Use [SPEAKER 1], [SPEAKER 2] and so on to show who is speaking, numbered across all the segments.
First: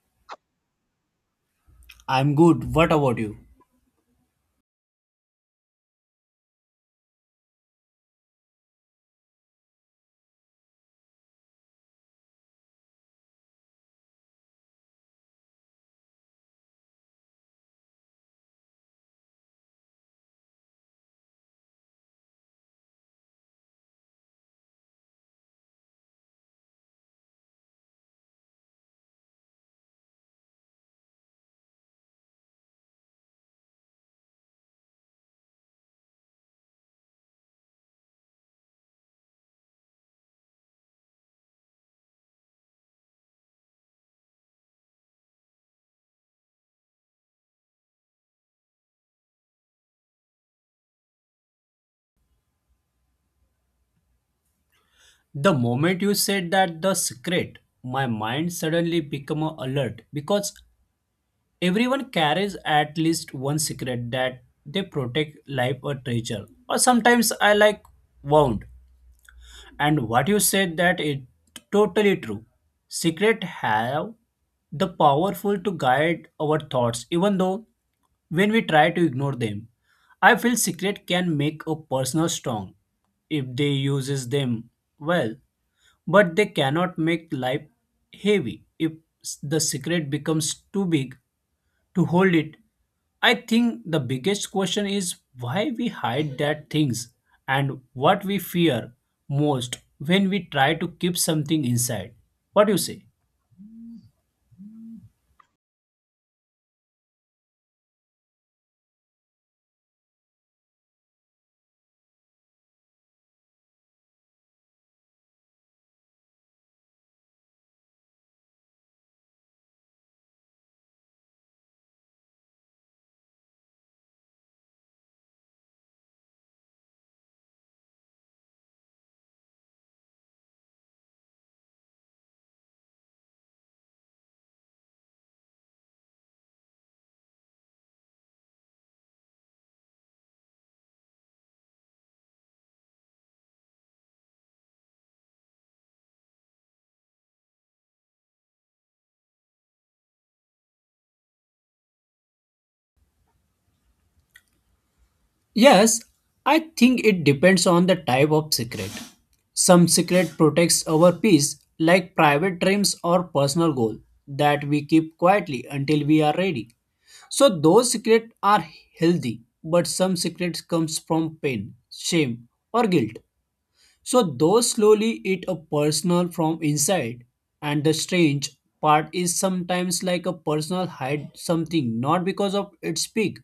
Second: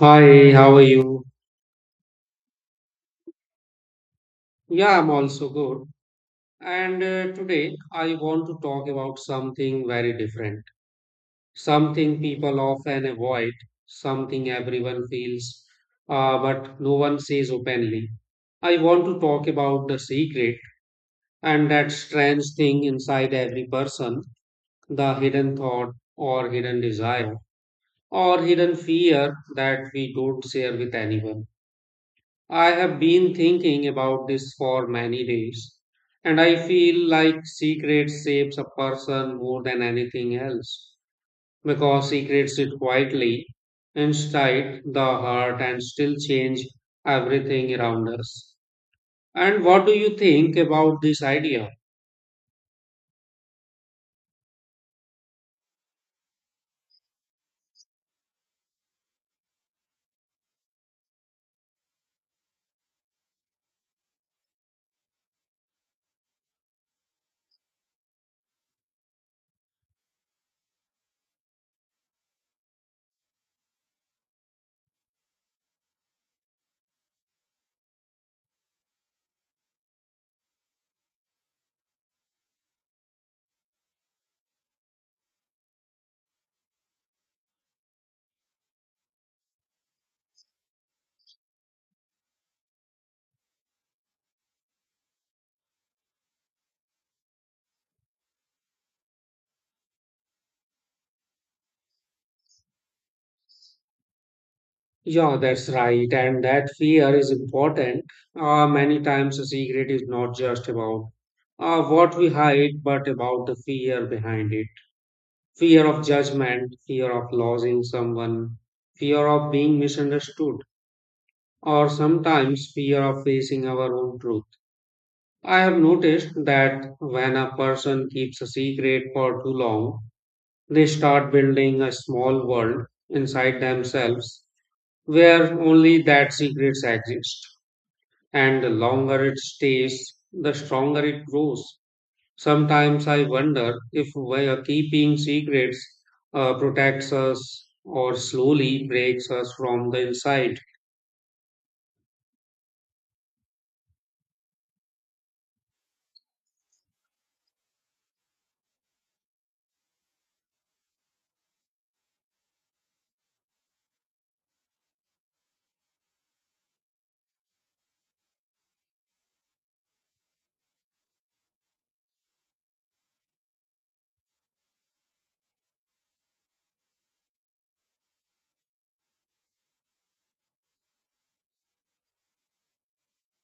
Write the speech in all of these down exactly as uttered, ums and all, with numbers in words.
[SPEAKER 1] Hi, how are you?
[SPEAKER 2] I'm good. What about you?
[SPEAKER 1] Yeah, I'm also good. And uh, Today I want to talk about something very different, something people often avoid, something everyone feels, uh, but no one says openly. I want to talk about the secret and that strange thing inside every person, the hidden thought or hidden desire or hidden fear that we don't share with anyone. I have been thinking about this for many days, and I feel like secret shapes a person more than anything else because secrets sit quietly inside the heart and still change everything around us. And what do you think about this idea?
[SPEAKER 2] The moment you said that the secret, my mind suddenly became alert because everyone carries at least one secret that they protect like a treasure. Or sometimes I like wound. And what you said, that is totally true. Secret have the powerful to guide our thoughts, even though when we try to ignore them, I feel secret can make a person strong if they uses them well. But they cannot make life heavy if s- the secret becomes too big to hold it. I think the biggest question is why we hide that things and what we fear most when we try to keep something inside. What do you say?
[SPEAKER 1] Yeah, that's right, and that fear is important. Uh, many times a secret is not just about uh, what we hide, but about the fear behind it, fear of judgment, fear of losing someone, fear of being misunderstood, or sometimes fear of facing our own truth. I have noticed that when a person keeps a secret for too long, they start building a small world inside themselves where only that secrets exist. And the longer it stays, the stronger it grows. Sometimes I wonder if we keeping secrets uh, protects us or slowly breaks us from the inside.
[SPEAKER 2] Yes, I think it depends on the type of secret. Some secret protects our peace, like private dreams or personal goal that we keep quietly until we are ready. So those secrets are healthy, but some secrets comes from pain, shame, or guilt. So those slowly eat a personal from inside. And the strange part is sometimes like a personal hide something not because of its big,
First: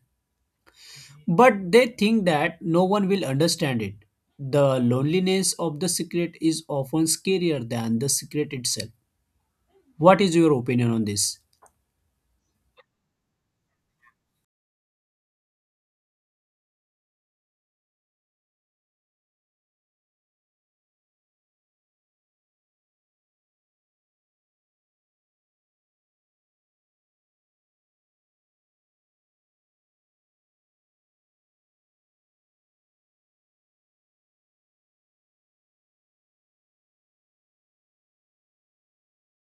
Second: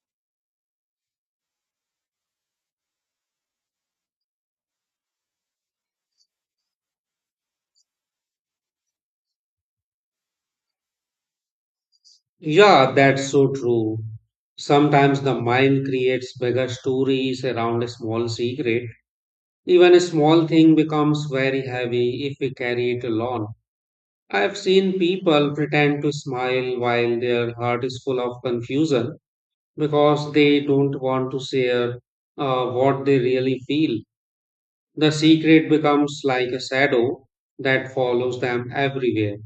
[SPEAKER 2] but they think that no one will understand it. The loneliness of the secret is often scarier than the secret itself. What is your opinion on this?
[SPEAKER 1] Yeah, that's so true. Sometimes the mind creates bigger stories around a small secret. Even a small thing becomes very heavy if we carry it alone. I've seen people pretend to smile while their heart is full of confusion because they don't want to share uh, what they really feel. The secret becomes like a shadow that follows them everywhere.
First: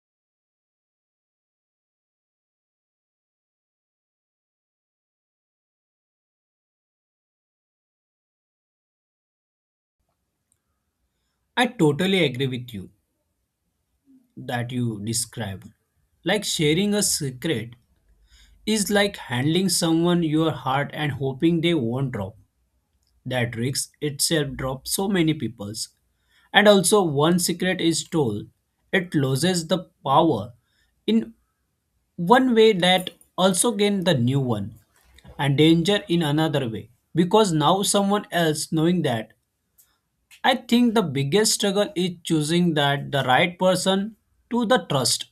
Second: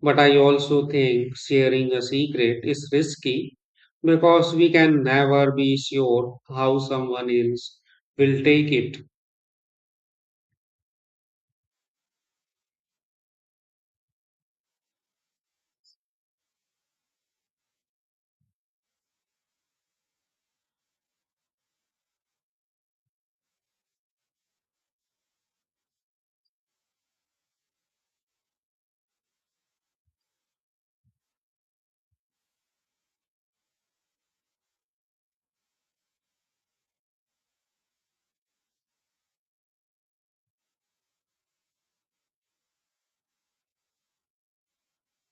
[SPEAKER 1] But I also think sharing a secret is risky because we can never be sure how someone else will take it.
[SPEAKER 2] I totally agree with you, that you describe. Like, sharing a secret is like handling someone your heart and hoping they won't drop. That risk itself drops so many people's. And also, one secret is told, it loses the power in one way, that also gain the new one, and danger in another way. Because now someone else knowing that, I think the biggest struggle is choosing that the right person to the trust.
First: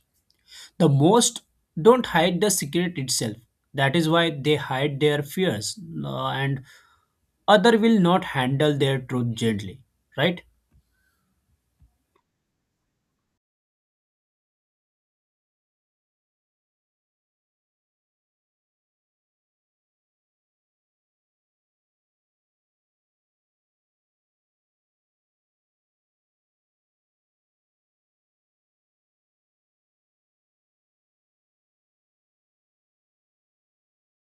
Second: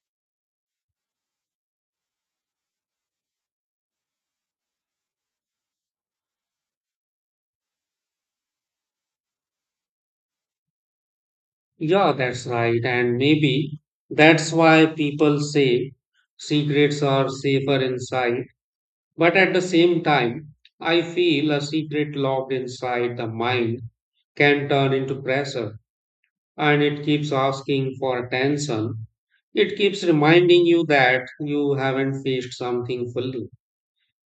[SPEAKER 2] The most don't hide the secret itself. That is why they hide their fears, uh, and other will not handle their truth gently, right?
[SPEAKER 1] Yeah, that's right. And maybe that's why people say secrets are safer inside. But at the same time, I feel a secret locked inside the mind can turn into pressure, and it keeps asking for attention. It keeps reminding you that you haven't faced something fully.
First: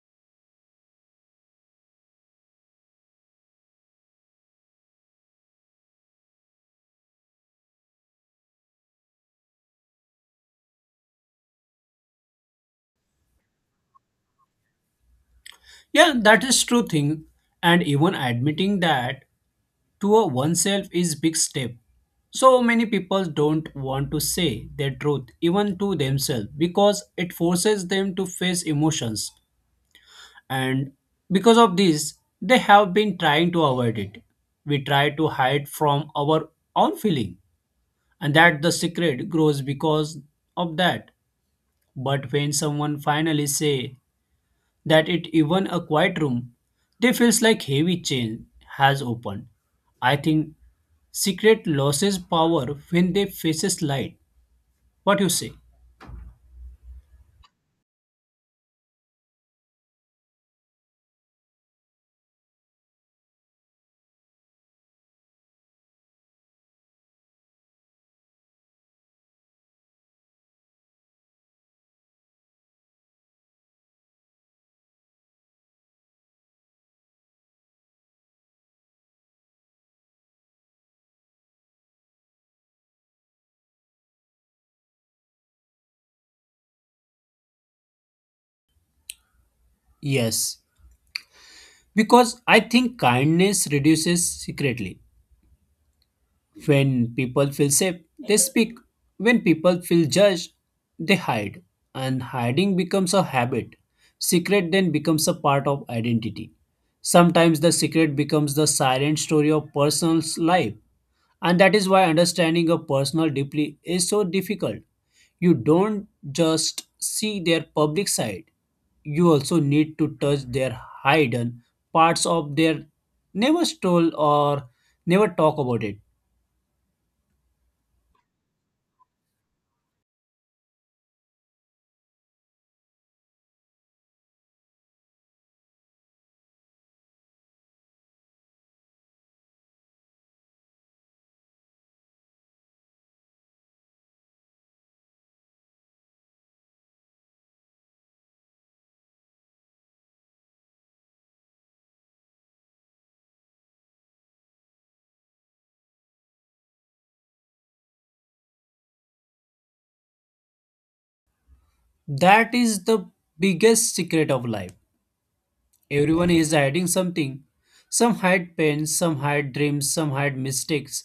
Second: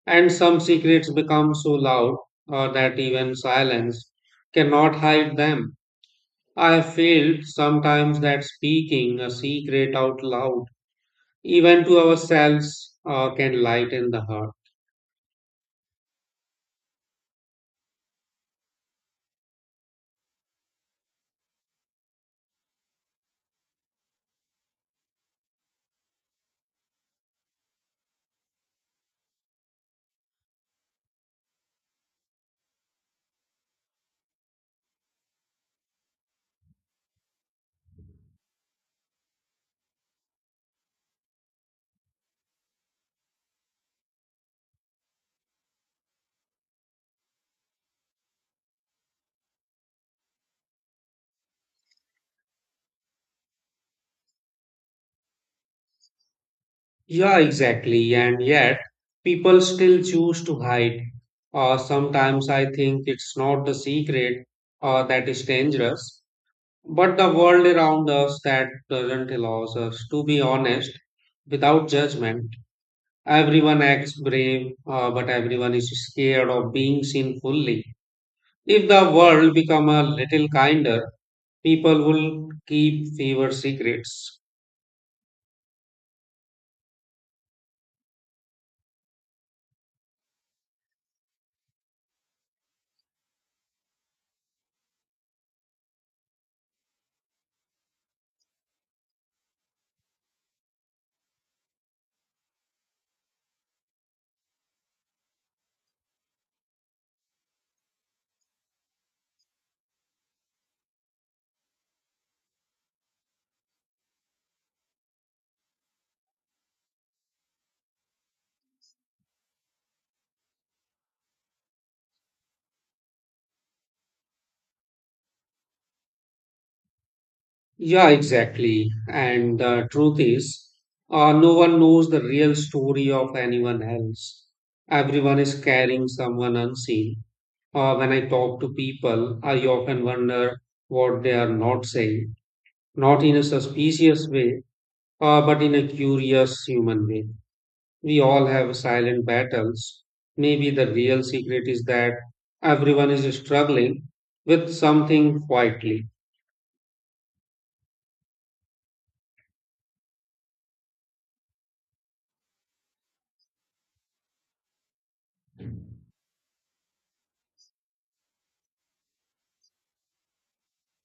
[SPEAKER 1] And some secrets become so loud uh, that even silence cannot hide them. I have felt sometimes that speaking a secret out loud, even to ourselves, uh, can lighten the heart.
[SPEAKER 2] Yeah, that is true thing. And even admitting that to a oneself is big step. So many people don't want to say their truth even to themselves because it forces them to face emotions, and because of this they have been trying to avoid it. We try to hide from our own feeling, and that the secret grows because of that. But when someone finally say that it even a quiet room, they feels like heavy chain has opened. I think secret loses power when they faces light. What you say?
[SPEAKER 1] Yeah, exactly. And yet, people still choose to hide. Uh, sometimes I think it's not the secret uh, that is dangerous, but the world around us that doesn't allow us to be honest without judgment. Everyone acts brave, uh, but everyone is scared of being seen fully. If the world become a little kinder, people will keep fewer secrets.
[SPEAKER 2] Yes, because I think kindness reduces secretly. When people feel safe, they speak. When people feel judged, they hide. And hiding becomes a habit. Secret then becomes a part of identity. Sometimes the secret becomes the silent story of person's life. And that is why understanding a personal deeply is so difficult. You don't just see their public side. You also need to touch their hidden parts of their never stole or never talk about it.
[SPEAKER 1] Yeah, exactly. And the truth is, uh, no one knows the real story of anyone else. Everyone is carrying someone unseen. Uh, when I talk to people, I often wonder what they are not saying, not in a suspicious way, uh, but in a curious human way. We all have silent battles. Maybe the real secret is that everyone is struggling with something quietly.
[SPEAKER 2] That is the biggest secret of life. Everyone is hiding something. Some hide pain, some hide dreams, some hide mistakes,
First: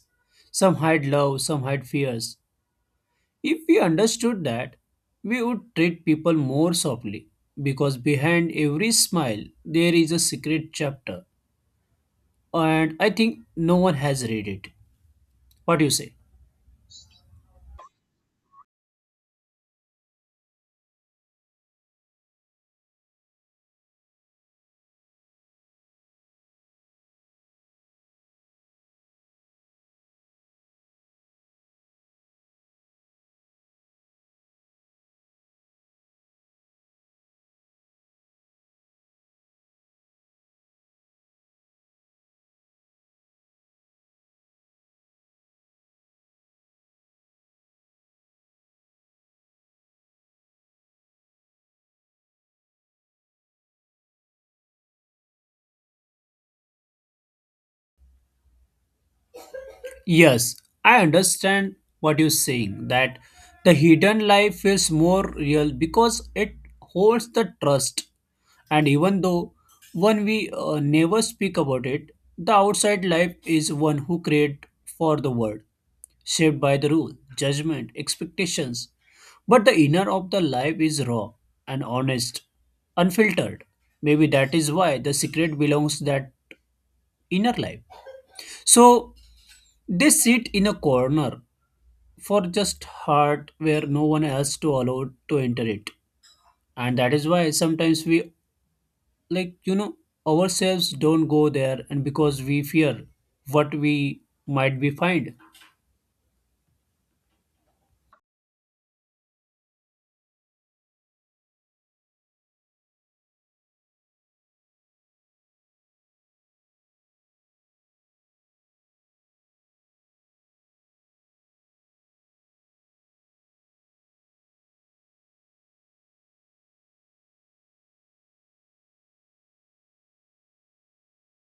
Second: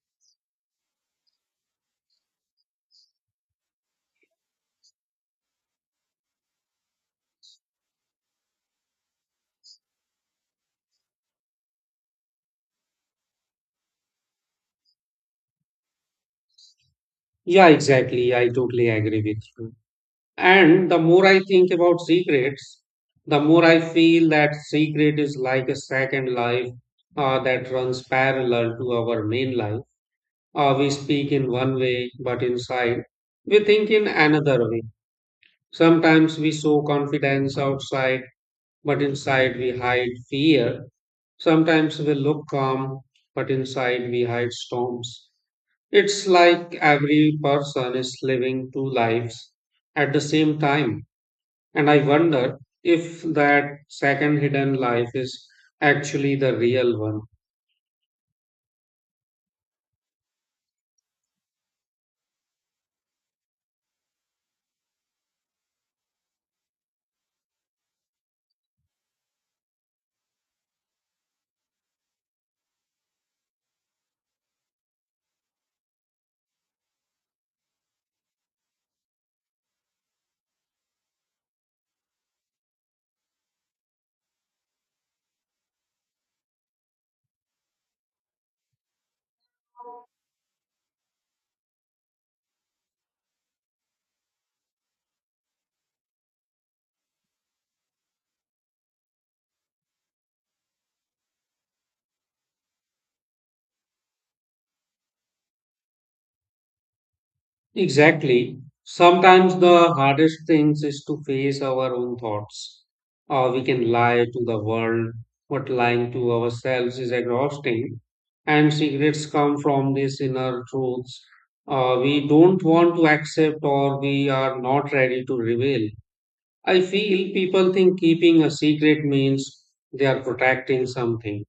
[SPEAKER 2] some hide love, some hide fears. If we understood that, we would treat people more softly, because behind every smile there is a secret chapter, and I think no one has read it. What do you say?
[SPEAKER 1] Yeah, exactly. I totally agree with you. And the more I think about secrets, the more I feel that secret is like a second life uh, that runs parallel to our main life. Uh, we speak in one way, but inside we think in another way. Sometimes we show confidence outside, but inside we hide fear. Sometimes we look calm, but inside we hide storms. It's like every person is living two lives at the same time. And I wonder if that second hidden life is actually the real one.
[SPEAKER 2] Yes, I understand what you're saying, that the hidden life feels more real because it holds the trust. And even though one we uh, never speak about it, the outside life is one who create for the world, shaped by the rule, judgment, expectations. But the inner of the life is raw and honest, unfiltered. Maybe that is why the secret belongs that inner life. So they sit in a corner for just heart where no one else to allowed to enter it, and that is why sometimes we, like you know ourselves don't go there, and because we fear what we might be find.
[SPEAKER 1] Exactly. Sometimes the hardest things is to face our own thoughts. Or we can lie to the world, but lying to ourselves is exhausting. And secrets come from these inner truths uh, we don't want to accept or we are not ready to reveal. I feel people think keeping a secret means they are protecting something.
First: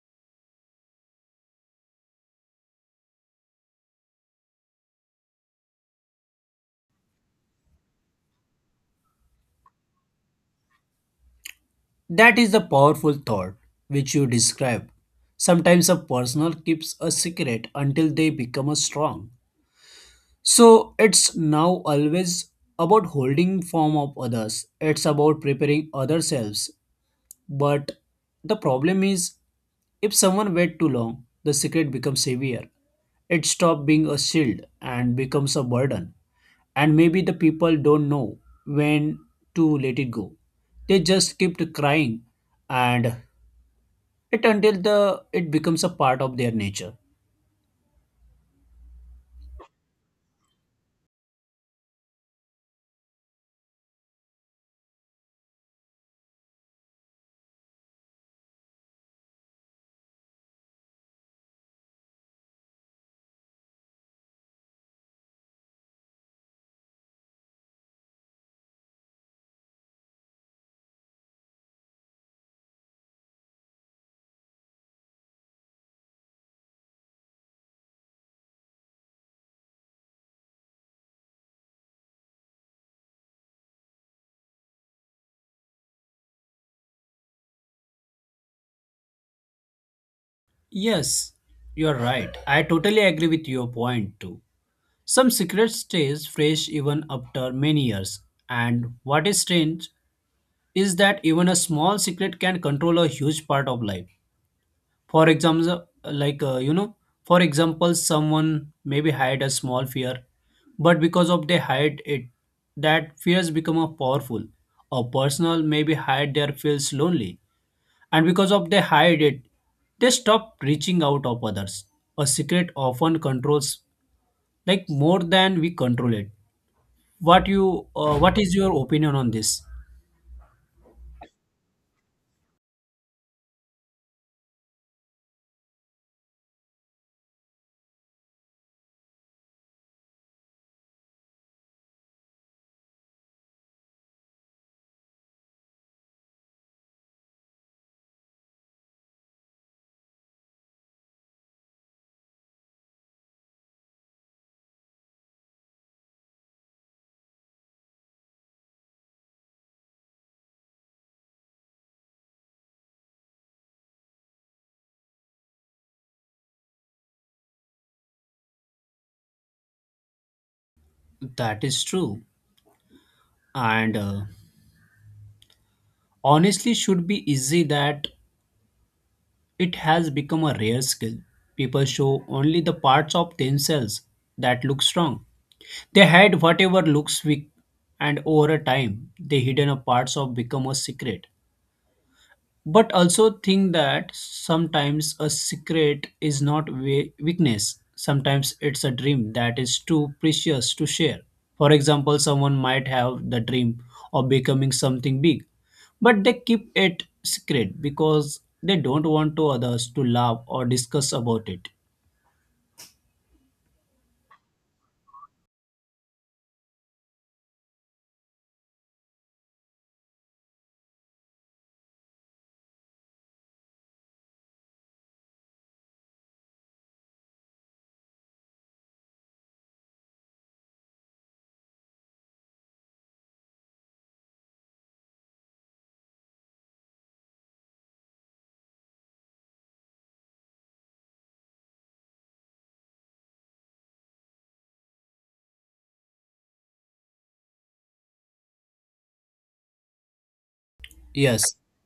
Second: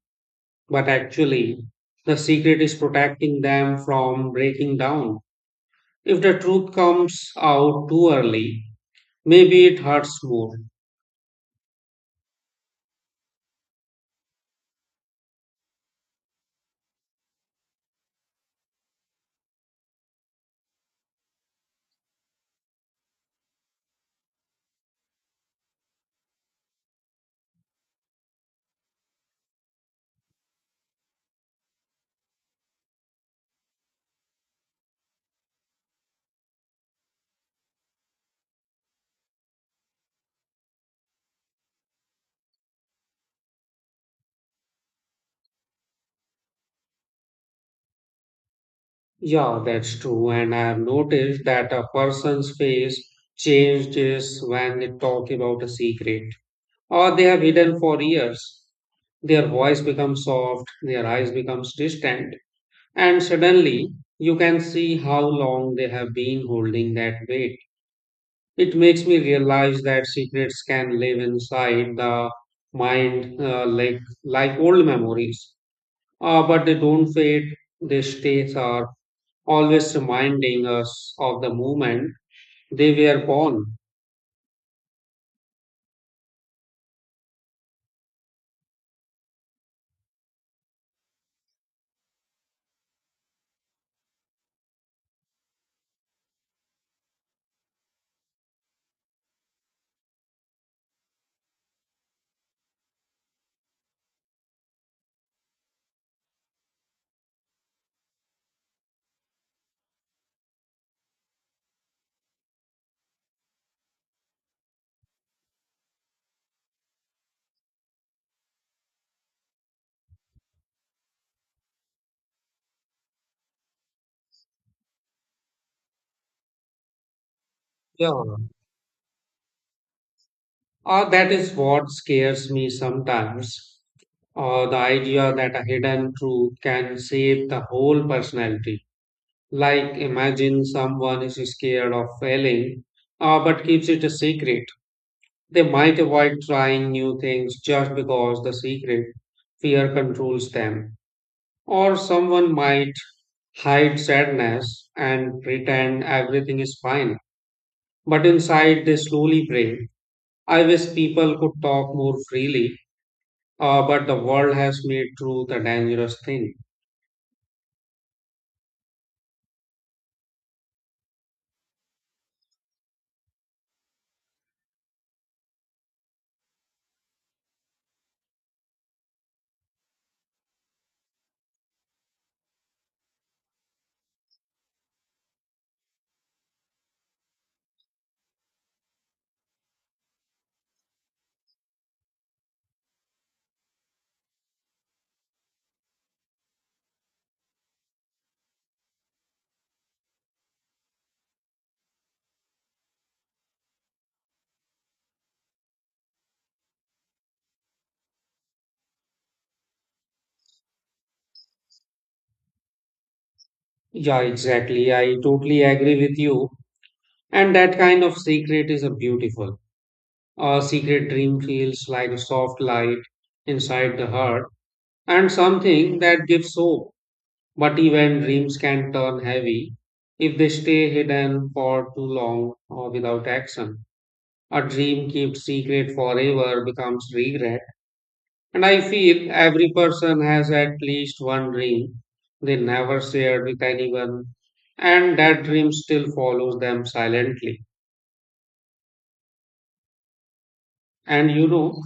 [SPEAKER 1] But actually, the secret is protecting them from breaking down. If the truth comes out too early, maybe it hurts more.
[SPEAKER 2] That is the powerful thought which you describe. Sometimes a personal keeps a secret until they become a strong, so it's now always about holding form of others, it's about preparing ourselves. But the problem is, if someone waits too long, the secret becomes heavier. It stops being a shield and becomes a burden. And maybe the people don't know when to let it go. They just keep crying and it until the it becomes a part of their nature.
[SPEAKER 1] Yeah, that's true. And I have noticed that a person's face changes when they talk about a secret or they have hidden for years. Their voice becomes soft, their eyes becomes distant, and suddenly you can see how long they have been holding that weight. It makes me realize that secrets can live inside the mind uh, like, like old memories, uh, but they don't fade, they stay are always reminding us of the moment they were born.
[SPEAKER 2] Yes, you're right. I totally agree with your point too. Some secret stays fresh even after many years. And what is strange is that even a small secret can control a huge part of life. For example, like uh, you know, for example, someone maybe hide a small fear, but because of they hide it, that fears become a powerful. A personal maybe hide their feels lonely, and because of they hide it, they stop reaching out of others. A secret often controls like more than we control it. What you,
[SPEAKER 1] Yeah.
[SPEAKER 2] uh, what is your opinion on this?
[SPEAKER 1] Uh, that is what scares me sometimes. Uh, the idea that a hidden truth can shape the whole personality. Like imagine someone is scared of failing, uh, but keeps it a secret. They might avoid trying new things just because the secret fear controls them. Or someone might hide sadness and pretend everything is fine, but inside they slowly break. I wish people could talk more freely, uh, but the world has made truth a dangerous thing.
[SPEAKER 2] That is true. And. Uh, honestly should be easy that it has become a rare skill. People show only the parts of themselves that look strong. They hide whatever looks weak, and over a time, the hidden parts of become a secret. But also think that sometimes a secret is not we- weakness. Sometimes it's a dream that is too precious to share. For example, someone might have the dream of becoming something big, but they keep it secret because they don't want to others to laugh or discuss about it.
[SPEAKER 1] Yeah, exactly. I totally agree with you. And that kind of secret is a beautiful. A secret dream feels like a soft light inside the heart and something that gives hope. But even dreams can turn heavy if they stay hidden for too long or without action. A dream kept secret forever becomes regret. And I feel every person has at least one dream they never shared with anyone, and that dream still follows them silently. And you
[SPEAKER 2] Yes,
[SPEAKER 1] know,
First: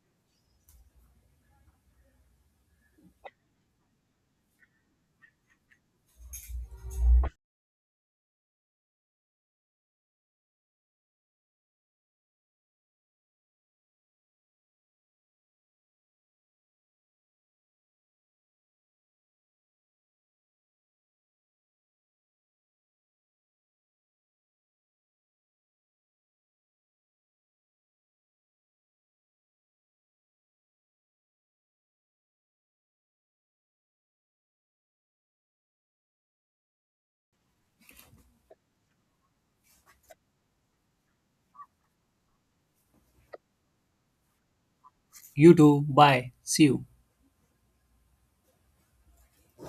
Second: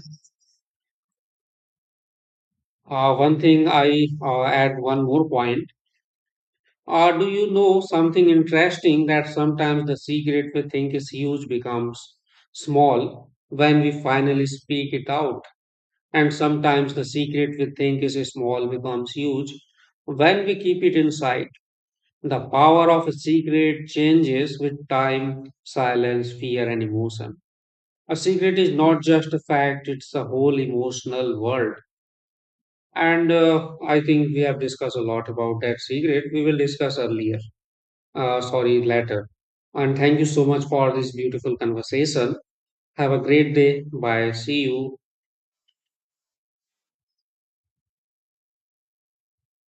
[SPEAKER 1] uh, one thing I uh, add one more point. Or do you know something interesting that sometimes the secret we think is huge becomes small when we finally speak it out? And sometimes the secret we think is small becomes huge when we keep it inside. The power of a secret changes with time, silence, fear, and emotion. A secret is not just a fact, it's a whole emotional world. And uh, I think we have discussed a lot about that secret. We will discuss earlier uh, sorry, later. And thank you so much for this beautiful conversation. Have a great day. Bye. See you.
[SPEAKER 2] you too. Bye. See you.